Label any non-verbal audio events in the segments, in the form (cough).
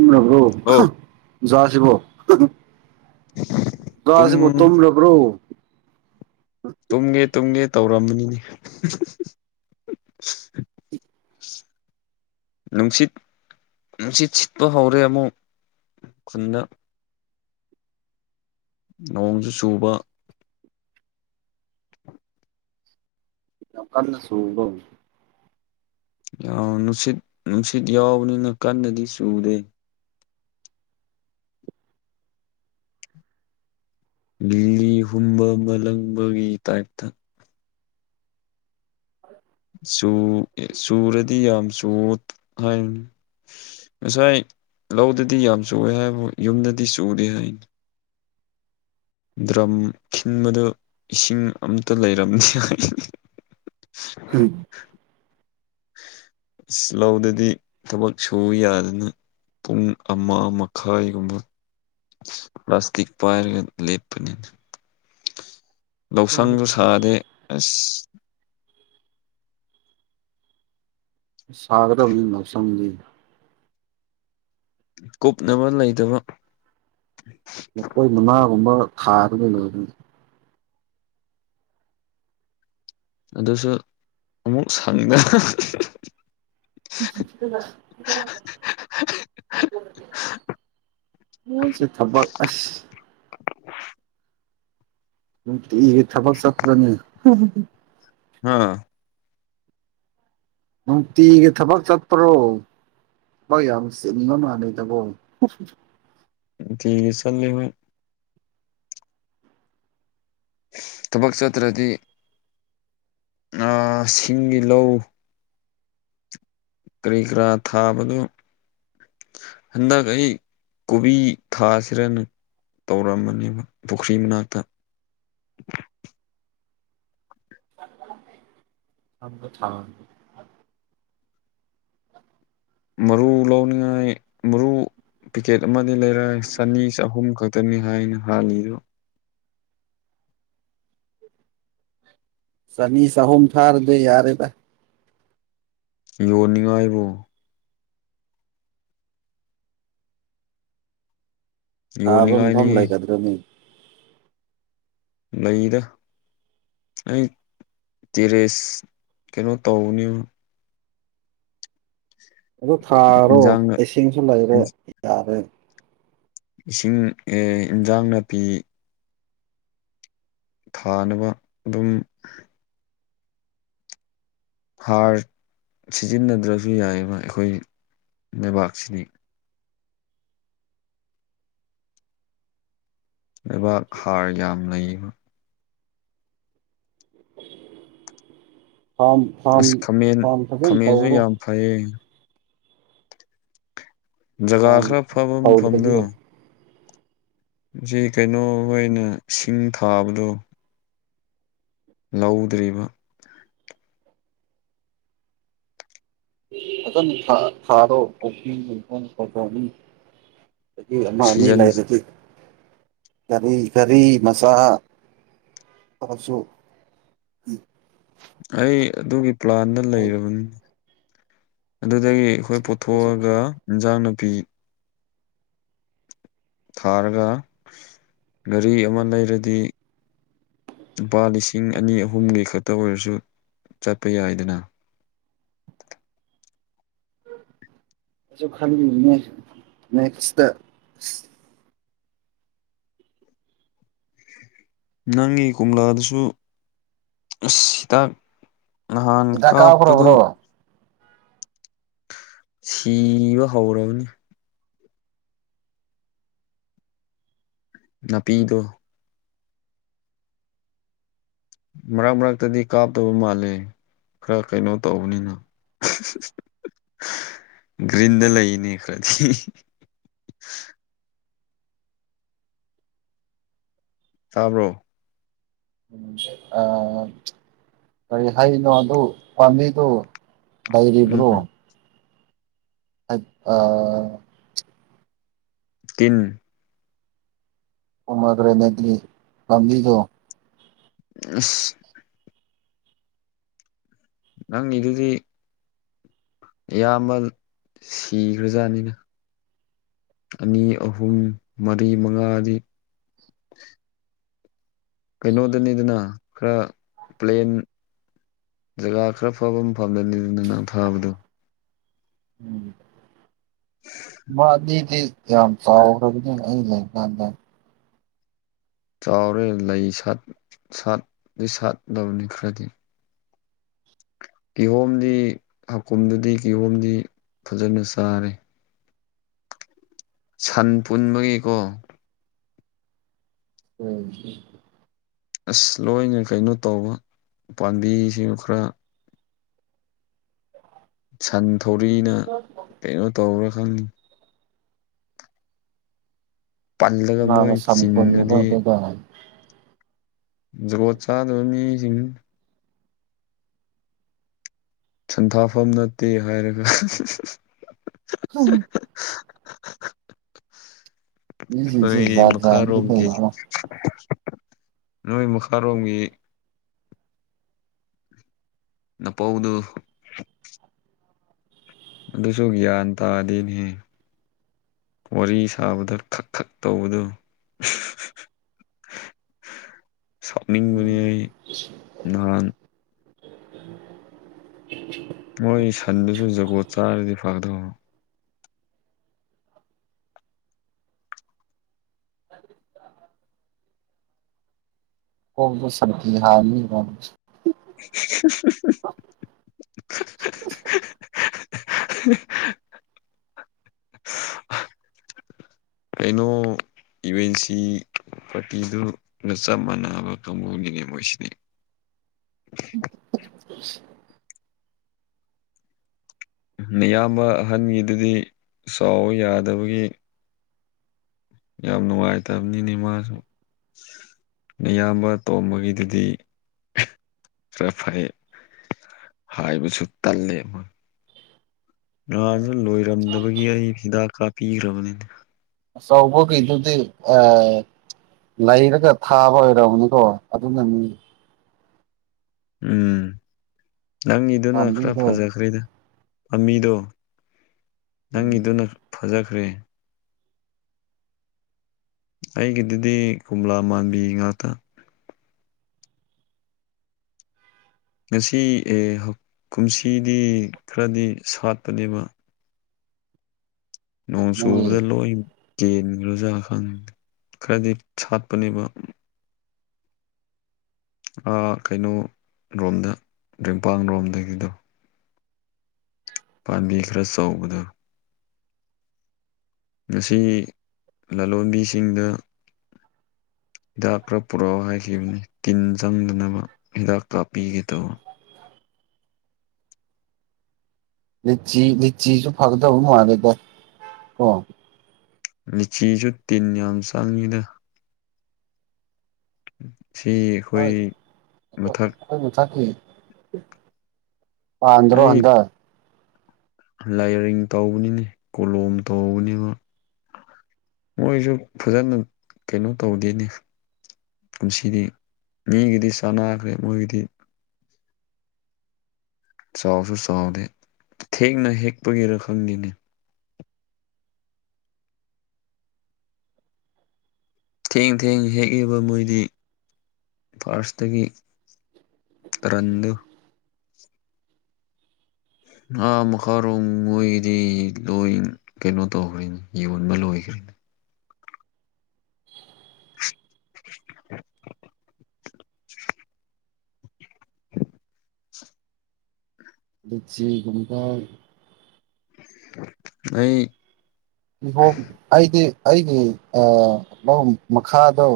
ꯎ (unintelligible) ꯅꯕ꯭ꯔꯣ (unintelligible) ꯑꯣ ꯆꯥꯁꯤꯕ (unintelligible) ꯖꯥꯁꯤꯕꯨ ꯇꯨꯝ ꯇꯨꯝꯂꯕ꯭ꯔꯣ ꯇꯨꯝꯒꯦ ꯇꯨꯝꯒꯦ ꯇꯧꯔꯝꯕꯅꯤꯅꯦ ꯅꯨꯡꯁꯤꯠ ꯅꯨꯡꯁꯤꯠ ꯁꯤꯠꯄ ꯍꯧꯔꯦ ꯑꯃꯨꯛ ꯈꯨꯟꯗ ꯅꯣꯡꯁꯨ ꯆꯨꯕ ꯌꯥꯝ ꯀꯟꯅ ꯆꯨꯕ꯭ꯔꯣ ꯌꯥꯎ ꯅꯨꯡꯁꯤꯠ ꯅꯨꯡꯁꯤꯠ ꯌꯥꯎꯕꯅꯤꯅ ꯀꯟꯅꯗꯤ ꯆꯨꯗꯦ ꯂꯤꯂꯤ ꯍꯨꯝꯕ ꯃꯥꯂꯪꯕꯒꯤ ꯇꯥꯏꯞꯇ (unintelligible) ꯆꯨ ꯆꯨꯔꯗꯤ ꯌꯥꯝ ꯆꯨꯋꯣ ꯍꯥꯏꯕꯅꯤ ꯉꯁꯥꯏ ꯂꯧꯗꯗꯤ ꯌꯥꯝ ꯆꯨꯌꯦ ꯍꯥꯏꯕꯨ ꯌꯨꯝꯗꯗꯤ ꯆꯨꯗꯦ ꯍꯥꯏꯅꯦ ꯗ꯭ꯔꯝ ꯈꯤꯟꯕꯗꯨ ꯏꯁꯤꯡ ꯑꯝꯇ ꯂꯩꯔꯝꯗꯦ ꯍꯥꯏ ꯍꯝ (unintelligible) ꯑꯁ ꯂꯧꯗꯗꯤ ꯊꯕꯛ ꯁꯨ ꯌꯥꯗꯅ ꯄꯨꯡ ꯑꯃ ꯃꯈꯥꯏꯒꯨꯝꯕ ꯄ꯭ꯂꯥꯁꯇꯤꯛ ꯄꯥꯏꯔꯒ ꯂꯦꯞꯄꯅꯤꯅꯦ ꯑꯣ ꯂꯧꯁꯪꯁꯨ ꯁꯥꯗꯦ ꯑꯁ ꯁꯥꯒꯗꯕꯅꯤ ꯂꯧꯁꯪꯗꯤ ꯀꯨꯞꯅꯕ ꯂꯩꯇꯕ ꯂꯐꯣꯏ ꯃꯉꯥꯒꯨꯝꯕ ꯊꯥꯔꯣ ꯀꯩꯅꯣ ꯑꯗꯨꯅꯤ ꯑꯗꯨꯁꯨ ꯑꯃꯨꯛ ꯁꯪꯗ (unintelligible) ꯃꯣꯏꯁꯨ ꯊꯕꯛ ꯑꯁ ꯅꯨꯡꯇꯤꯒꯤ ꯊꯕꯛ ꯆꯄ꯭ꯔꯅꯤ ꯍꯥ ꯅꯨꯡꯇꯤꯒꯤ ꯊꯕꯛ ꯆꯠꯄ꯭ꯔꯣ ꯊꯕꯛ ꯌꯥꯝ ꯆꯤꯟꯕ ꯃꯥꯜꯂꯦꯗꯀꯣ ꯅꯨꯡꯇꯤꯒꯤ ꯆꯠꯂꯦ ꯍꯣꯏ ꯊꯕꯛ ꯆꯠꯇ꯭ꯔꯗꯤ ꯑ ꯁꯤꯡꯒꯤ ꯂꯧ ꯀꯔꯤ ꯀꯔꯥ ꯊꯥꯕꯗꯨ ꯍꯟꯗꯛ ꯑꯩ ꯀꯣꯕꯤ ꯊꯥꯁꯦꯔꯅ ꯇꯧꯔꯝꯕꯅꯦꯕ ꯄꯨꯈ꯭ꯔꯤ ꯃꯅꯥꯛꯇ (unintelligible) ꯊꯥ ꯃꯔꯨ ꯂꯧꯅꯤꯡꯉꯥꯏ ꯃꯔꯨ ꯄꯤꯀꯦꯠ ꯑꯃꯗꯤ ꯂꯩꯔ ꯆꯅꯤ ꯆꯍꯨꯝ ꯈꯛꯇꯅꯤ ꯍꯥꯏꯅ ꯍꯥꯜꯂꯤꯗꯣ ꯆꯅꯤ ꯆꯍꯨꯝ ꯐꯥꯔꯗꯨ ꯌꯥꯔꯦꯗ ꯌꯣꯟꯅꯤꯡꯉꯥꯏꯕꯨ ꯊꯥꯕ ꯃꯐꯝ ꯌꯣꯟꯅꯤꯡꯉꯥꯏꯅꯤ ꯂꯩꯒꯗ꯭ꯔꯅꯤ ꯂꯩꯗ ꯑꯩ ꯇꯦꯔꯦꯁ ꯀꯩꯅꯣ ꯇꯧꯅꯤꯕ ꯑꯗꯣ ꯊꯥꯔꯣ ꯏꯟꯖꯥꯡꯅ ꯏꯁꯤꯡꯁꯨ ꯂꯩꯔꯦ ꯌꯥꯔꯦ ꯏꯁꯤꯡ ꯑꯦ ꯏꯟꯖꯥꯡ ꯅꯥꯄꯤ ꯊꯥꯅꯕ ꯑꯗꯨꯝ ꯍꯥꯔ ꯁꯤꯖꯤꯟꯅꯗ꯭ꯔꯁꯨ ꯌꯥꯏꯌꯦꯕ ꯑꯩꯈꯣꯏ ꯂꯩꯕꯥꯛꯁꯤꯗꯤ ꯂꯩꯕꯥꯛ ꯍꯥꯔ ꯌꯥꯝ ꯂꯩꯕ ꯐꯥꯝ ꯐꯥꯝ ꯑꯁ ꯈꯥꯃꯦꯟ ꯐꯥꯝ ꯐꯖꯅ ꯈꯥꯃꯦꯟꯁꯨ ꯇꯧꯔꯣ ꯌꯥꯝ ꯐꯩꯌꯦ ꯖꯒꯥ ꯐꯥꯝ ꯈꯔ ꯐꯕ ꯇꯧꯗ꯭ꯔꯗꯤ ꯃꯐꯝꯗꯣ ꯁꯤ ꯀꯩꯅꯣ ꯍꯣꯏꯅ ꯁꯤꯡ ꯊꯥꯕꯗꯣ ꯂꯧꯗ꯭ꯔꯤꯕ ꯐꯖꯅ ꯊꯥꯔꯣ (unintelligible) (unintelligible) ꯑꯃ ꯑꯅꯤ ꯁꯤꯖꯟ ꯂꯩꯥꯔꯗꯤ ꯀꯔꯤ ꯀꯔꯤ ꯃꯆꯥꯥ ꯇꯁꯨ ꯑꯩ ꯑꯗꯨꯒꯤ ꯄ꯭ꯂꯥꯟꯗ ꯑꯩ ꯂꯩꯔꯕꯅꯤ ꯑꯗꯨꯗꯒꯤ ꯑꯩꯈꯣꯏ ꯑꯩꯁꯨ ꯄꯨꯣꯊꯣꯛꯑꯒ ꯏꯟꯖꯥꯡ ꯅꯨꯄꯤ ꯊꯥꯔꯒ ꯒꯥꯔꯤ ꯑꯃ ꯂꯩꯔꯗꯤ ꯂꯨꯄꯥ ꯂꯤꯁꯤꯡ ꯑꯅꯤ ꯑꯍꯨꯝꯒꯤ ꯈꯛꯇ ꯑꯣꯏꯔꯁꯨ ꯆꯠꯄ ꯌꯥꯏꯗꯅ ꯑꯩꯁꯨ ꯈꯜꯂꯤꯅꯤꯅꯦ ꯅꯦꯛꯁꯇ ꯅꯪꯒꯤ ꯀꯣꯝꯂꯥꯗꯁꯨ ꯑꯁ ꯍꯤꯗꯥꯛ ꯅꯍꯥꯟ ꯍꯤꯗꯥꯛ ꯀꯥꯞꯄꯗꯨ ꯀꯥꯞꯈ꯭ꯔꯕ꯭ꯔꯣ ꯑꯥ ꯁꯤꯕ ꯍꯧꯔꯕꯅꯤ ꯅꯥꯄꯤꯗꯣ ꯃꯔꯛ ꯃꯔꯛꯇꯗꯤ ꯀꯥꯞꯇꯕ ꯃꯥꯜꯂꯦ ꯈꯔ ꯀꯩꯅꯣ ꯇꯧꯕꯅꯤꯅ (unintelligible) ꯒ꯭ꯔꯤꯟꯗ ꯂꯩꯅꯦ ꯈꯔꯗꯤ ꯇꯥꯕ꯭ꯔꯣ ꯑ ꯀꯔꯤ ꯍꯥꯏꯅꯣ ꯑꯗꯨ ꯄꯥꯝꯕꯤꯗꯨꯣ ꯎꯝ ꯂꯩꯔꯤꯕ꯭ꯔꯣ ꯑ ꯑ ꯇꯤꯟ ꯄꯣꯃꯒ꯭ꯔꯅꯦꯇꯦ ꯄꯥꯝꯕꯤꯗꯣ ꯑꯁ ꯅꯪꯒꯤꯗꯨꯗꯤ ꯏꯌꯥꯝꯕ ꯁꯤꯈ꯭ꯔꯖꯥꯠꯅꯤꯅ ꯑꯅꯤ ꯑꯍꯨꯝ ꯃꯔꯤ ꯃꯉꯥꯗꯤ ꯀꯩꯅꯣꯗꯅꯤꯗꯅ ꯈꯔ ꯄ꯭ꯂꯦꯟ ꯖꯒꯥ ꯈꯔ ꯐꯕ ꯑꯃ ꯐꯝꯗꯅꯤ ꯑꯗꯨꯅ ꯐꯥꯕꯗꯣ ꯎꯝ ꯃꯥ ꯗꯤ ꯗꯤ ꯌꯥꯝ ꯆꯥꯎꯈ꯭ꯔꯕꯅꯦ ꯑꯩ ꯂꯩ ꯀꯥꯟꯗ ꯆꯥꯎꯔꯦ ꯂꯩ ꯁꯥꯠ ꯁꯥꯠꯇ ꯁꯥꯠꯂꯕꯅꯤ ꯈꯔꯗꯤ ꯒꯤꯍꯣꯝꯗꯤ ꯍꯀꯨꯝꯗꯨꯗꯤ ꯀꯤꯍꯣꯝꯗꯤ ꯐꯖꯅ ꯆꯥꯔꯦ ꯁꯟ ꯄꯨꯟꯕꯒꯤꯀꯣ ꯎꯝ ꯑꯁ ꯂꯣꯏꯅ ꯀꯩꯅꯣ ꯇꯧꯕ ꯎ ꯄꯥꯝꯕꯤꯁꯤꯡ ꯈꯔ ꯁꯟ ꯊꯧꯔꯤꯅ ꯀꯩꯅꯣ ꯇꯧꯔꯥ ꯈꯪꯉꯤ ꯄꯜꯂꯒ ꯀꯥꯅꯥꯅ ꯃꯣꯏ ꯁꯄꯅꯤꯕ ꯆꯤꯡꯉꯗꯤ ꯑꯗꯨꯗ ꯖꯒꯣꯠ ꯆꯥꯗꯕ ꯃꯤꯁꯤꯡ ꯁꯟꯊꯥꯐꯝ ꯅꯠꯇꯦ ꯍꯥꯏꯔꯒ ꯍ ꯃꯤꯁꯤꯡꯁꯦ ꯅꯣꯏ ꯖꯥꯠ ꯖꯥꯠꯅꯤ ꯂꯩꯕ ꯃꯈꯥꯔꯣꯝꯒꯤ ꯅꯣꯏ ꯃꯈꯥꯔꯣꯝꯒꯤ ꯅꯄꯥꯎꯗꯨ ꯑꯗꯨꯁꯨ ꯒꯌ꯭ꯥꯟ ꯇꯥꯗꯦ ꯅꯦꯍꯦ ꯋꯥꯔꯤ ꯁꯥꯕꯗ ꯈꯛ ꯈꯛ ꯇꯧꯕꯗꯨ ꯁꯅꯤꯡꯕꯅꯤ ꯑꯩ ꯅꯍꯥꯟ ꯃꯣꯏ ꯁꯟꯗꯨꯁꯨ ꯖꯒꯣꯠ ꯆꯥꯔꯗꯤ ꯐꯒꯗꯕꯅꯣ ꯍ ꯁꯔ ꯃꯤ (unintelligible) (unintelligible) (unintelligible) ꯑꯩꯅꯣ ꯏꯨꯚ ꯑꯦꯟ ꯁꯤ ꯄꯥꯔꯇꯤꯗꯨꯅ ꯆꯞ ꯃꯥꯟꯅꯕ ꯀꯥꯡꯕꯨꯅꯤꯅꯦ ꯃꯣꯏꯁꯤꯗꯤ ꯝ ꯃꯤꯌꯥꯝꯕ ꯑꯍꯟꯒꯤꯗꯨꯗꯤ ꯆꯥꯎꯕ ꯌꯥꯗꯕꯒꯤ ꯌꯥꯝ ꯅꯨꯡꯉꯥꯏꯇꯕꯅꯤꯅꯦ ꯃꯥꯁꯨ ꯌꯥꯝꯕ ꯇꯣꯝꯕꯒꯤꯗꯨꯗꯤ ꯈꯔ ꯐꯩ ꯍꯥꯏꯕꯨꯁꯨ ꯇꯜꯂꯦ ꯅꯍꯥꯟꯁꯨ ꯂꯣꯏꯔꯝꯗꯕꯒꯤ ꯑꯩ ꯍꯤꯗꯥꯛ ꯀꯥꯞꯄꯤꯈ꯭ꯔꯕꯅꯤꯅ ꯁꯥꯎꯕ ꯀꯩꯗꯨꯗꯤ ꯑ ꯂꯩꯔꯒ ꯊꯥꯕ ꯑꯣꯏꯔꯝꯅꯤꯀꯣ ꯑꯗꯨꯅ ꯃꯤ ꯎꯝ ꯅꯪ ꯏꯗꯨꯅ ꯈ꯭ꯔꯔ ꯄꯥꯝꯕꯤꯗꯣ ꯐꯥꯖ ꯈ꯭ꯔꯦꯗ ꯄꯥꯝꯕꯤꯗꯣ ꯎꯝ ꯅꯪꯒꯤꯗꯨꯅ ꯐꯖꯈ꯭ꯔꯦ ꯑꯩꯒꯤꯗꯨꯗꯤ ꯀꯣꯝꯂꯥ ꯃꯥꯟꯕꯤ ꯉꯥꯛꯇ ꯉꯁꯤ ꯑꯦ ꯀꯨꯝꯁꯤꯗꯤ ꯈꯔꯗꯤ ꯁꯥꯠꯄꯅꯦꯕ ꯅꯣꯡ ꯆꯨꯕꯗ ꯅꯣꯏ ꯂꯣꯏ ꯀꯦꯟꯈ꯭ꯔꯣꯖꯥ ꯈꯪ ꯈꯔꯗꯤ ꯁꯥꯠꯄꯅꯦꯕ ꯀꯩꯅꯣ ꯔꯣꯝꯗ ꯔꯤꯝꯄꯥꯟ ꯔꯣꯝꯗꯒꯤꯗꯣ ꯄꯥꯝꯕꯤ ꯈꯔ ꯆꯥꯎꯧꯕꯗ ꯉꯁꯤ ꯂꯂꯣꯟꯕꯤꯁꯤꯡꯗ ꯍꯤꯗꯥꯛ ꯈꯔ ꯄꯨꯔꯛꯑꯣ ꯍꯥꯏꯈꯤꯕꯅꯤ ꯇꯤꯟ ꯆꯪꯗꯅꯕ ꯍꯤꯗꯥꯛ ꯀꯥꯞꯄꯤꯒꯦ ꯇꯧꯕ ꯂꯤꯆꯤ ꯂꯤꯆꯤꯁꯨ ꯐꯒꯗꯕ ꯃꯥꯜꯂꯦꯗ ꯀꯣ ꯂꯤꯦꯆꯤꯁꯨ ꯇꯤꯟ ꯌꯥꯝ ꯆꯪꯉꯤꯗ ꯎꯝ ꯍ ꯊ ꯑꯟꯗ꯭ꯔꯣ ꯑꯩ ꯍꯟꯗ ꯂꯥꯏꯌꯔꯤꯡ ꯇꯧꯕꯅꯤꯅꯦ ꯀꯣꯂꯣꯝ ꯇꯧꯕꯅꯤꯕ ꯃꯣꯏꯁꯨ ꯐꯖꯅ ꯀꯩꯅꯣ ꯇꯧꯗꯦꯅꯦ ꯄꯨꯟꯁꯤꯗꯤ ꯃꯤꯒꯤꯗꯤ ꯆꯥꯟꯅꯈ꯭ꯔꯦ ꯃꯣꯏꯒꯤꯗꯤ ꯆꯥꯎꯁꯨ ꯆꯥꯎꯗꯦ ꯊꯦꯡꯅ ꯍꯦꯛꯄꯒꯤꯔ ꯈꯪꯗꯦꯅꯦ ꯊꯦꯡ ꯊꯦꯡ ꯍꯦꯛꯏꯕ ꯃꯣꯏꯗꯤ ꯐꯥꯔꯁꯇꯒꯤ ꯇꯗꯨ ꯉꯥ ꯃꯈꯥꯔꯣꯝ ꯃꯣꯏꯒꯤꯗꯤ ꯂꯣꯏ ꯀꯩꯅꯣ ꯇꯧꯈ꯭ꯦꯅꯤ ꯌꯣꯟꯕ ꯂꯣꯏꯈ꯭ꯔꯤꯅꯤ ꯂꯗꯤꯆꯤ ꯀꯨꯝꯀꯥꯏ ꯑꯩ ꯏꯍꯣ ꯑꯩꯗꯤ ꯑꯩꯒꯤ ꯃꯈꯥꯗꯣ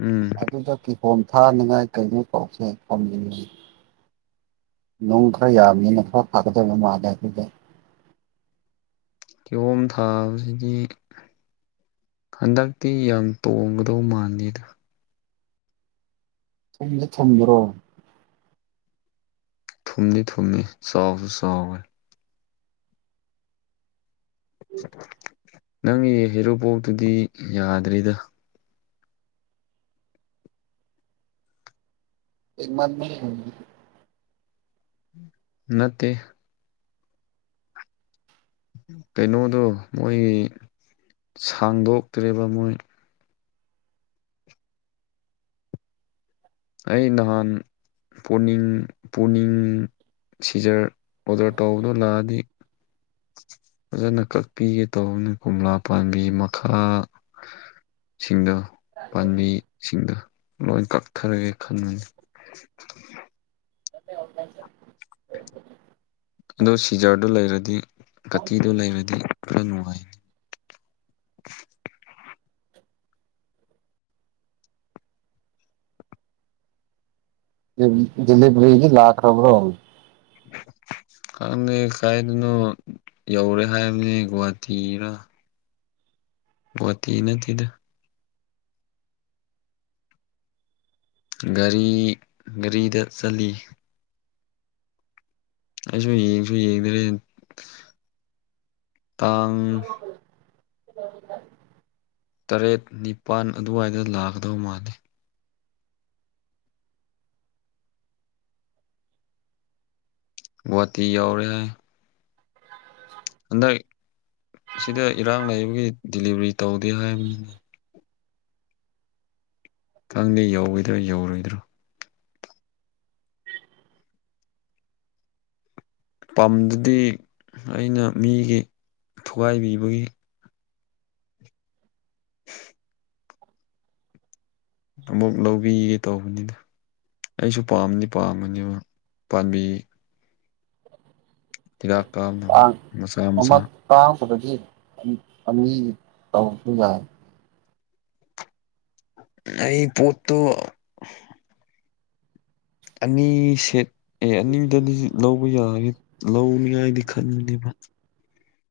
ꯎꯝ ꯑꯗꯨꯗ ꯀꯤꯍꯣꯝ ꯊꯥꯅꯤꯡꯉꯥꯏ ꯀꯩꯅꯣ ꯄꯥꯎꯁꯦ ꯐꯝꯅꯤꯡꯅꯤꯡꯤ ꯅꯨꯡ ꯈꯔ ꯌꯥꯝꯅꯤꯅ ꯈꯔ ꯐꯥꯀꯗꯕ ꯃꯥꯜꯂꯦ ꯑꯩꯈꯣꯏꯗ ꯀꯤꯌꯣꯝ ꯊꯥꯕꯁꯤꯗꯤ ꯍꯟꯗꯛꯇꯤ ꯌꯥꯝ ꯇꯣꯡꯒꯗꯧ ꯃꯥꯥꯟꯜꯂꯤꯦꯗ ꯊꯝꯗꯤ ꯊꯝꯗ꯭ꯔꯣ ꯊꯨꯝꯅꯤ ꯊꯨꯝꯅꯤ ꯆꯥꯎꯁꯨ ꯆꯥꯎꯋꯦ ꯅꯪꯒꯤ ꯍꯦꯔꯣꯄꯣꯛꯇꯨꯗꯤ ꯌꯥꯗ꯭ꯔꯔꯤꯗ ꯃ ꯅꯠꯇꯦ ꯀꯩꯅꯣꯗꯣ ꯃꯣꯏ ꯁꯥꯡꯗꯣꯛꯇ꯭ꯔꯦꯕ ꯃꯣꯏ ꯑꯩ ꯅꯍꯥꯟ ꯄꯨꯅꯤꯡ ꯄꯨꯛꯅꯤꯡ ꯁꯤꯖꯔ ꯑꯣꯗꯔ ꯇꯧꯕꯗꯣ ꯂꯥꯛꯑꯗꯤ ꯐꯖꯅ ꯀꯛꯄꯤꯒꯦ ꯇꯧꯕꯅꯤ ꯀꯣꯝꯂꯥ ꯄꯥꯝꯕꯤ ꯃꯈꯥ ꯁꯤꯡꯗꯣ ꯄꯥꯝꯕꯤꯁꯤꯡꯗ ꯂꯣꯏ ꯀꯛꯊꯔꯒꯦ ꯈꯟꯕꯅꯤ ꯑ ꯁꯤꯖꯔꯗꯨ ꯂꯩꯔꯗꯤ ꯀꯇꯤꯗꯨ ꯂꯩꯔꯗꯤ ꯄꯨꯔ ꯅꯨꯡꯉꯥꯏꯅꯤ ꯗꯤꯂꯤꯕꯔꯤ ꯂꯥꯛꯈ ꯔꯣꯕꯔꯣ ꯈꯪꯗꯦ ꯀꯥꯏꯗꯅꯣ ꯌꯧꯔꯦ ꯍꯥꯏꯕꯅꯦ ꯒꯨꯍꯥꯇꯤꯔ ꯕꯣꯠꯇꯤ ꯅꯠꯇꯦꯗ ꯒꯥꯔꯤ ꯒꯥꯔꯤꯗ ꯆꯜꯂꯤꯠꯂꯤ ꯑꯩꯁꯨ ꯌꯦꯡꯁꯨ ꯌꯦꯡꯗ꯭ꯔꯦ ꯇꯥꯡ ꯇꯔꯦꯠ ꯅꯤꯄꯥꯜ ꯑꯗꯨꯋꯥꯏꯗ ꯂꯥꯛꯒꯗꯧ ꯃꯥꯜꯂꯤ ꯒꯨꯍꯥꯇꯤ ꯌꯥꯎꯔꯦ ꯍꯥꯏ ꯍꯟꯗꯛ ꯁꯤꯗ ꯏꯔꯥꯡ ꯂꯩꯕꯒꯤ ꯗꯤꯂꯤꯕꯔꯤ ꯇꯧꯗꯦ ꯍꯥꯏꯕꯅꯤꯅ ꯈꯪꯗꯦ ꯌꯧꯔꯣꯏꯗ꯭ꯔꯣ ꯌꯧꯔꯣꯏꯗ꯭ꯔꯣ ꯄꯥꯝꯗꯨꯗꯤ ꯑꯩꯅ ꯃꯤꯒꯤ ꯊꯨꯒꯥꯏꯕꯤꯕꯒꯤ ꯑꯃꯨꯛ ꯂꯧꯕꯤꯒꯦ ꯇꯧꯕꯅꯤꯅ ꯑꯩꯁꯨ ꯄꯥꯝꯅꯤ ꯄꯥꯝꯃꯅꯦꯕ ꯄꯥꯝꯕꯤ ꯊꯤꯔꯀꯥꯗꯕ ꯃꯁꯥ ꯃꯁꯥ ꯇꯥꯄꯗꯒꯤ ꯑꯅꯤ ꯇꯧꯔꯁꯨ ꯌꯥꯏ ꯑꯩ ꯄꯣꯠꯇꯣ ꯑꯅꯤ ꯁꯦꯠ ꯑꯦ ꯑꯅꯤꯗꯗꯤ ꯂꯧꯕ ꯌꯥꯒꯦ ꯂꯧꯅꯤꯉꯥꯏꯗꯤ ꯈꯟꯕꯅꯦꯕ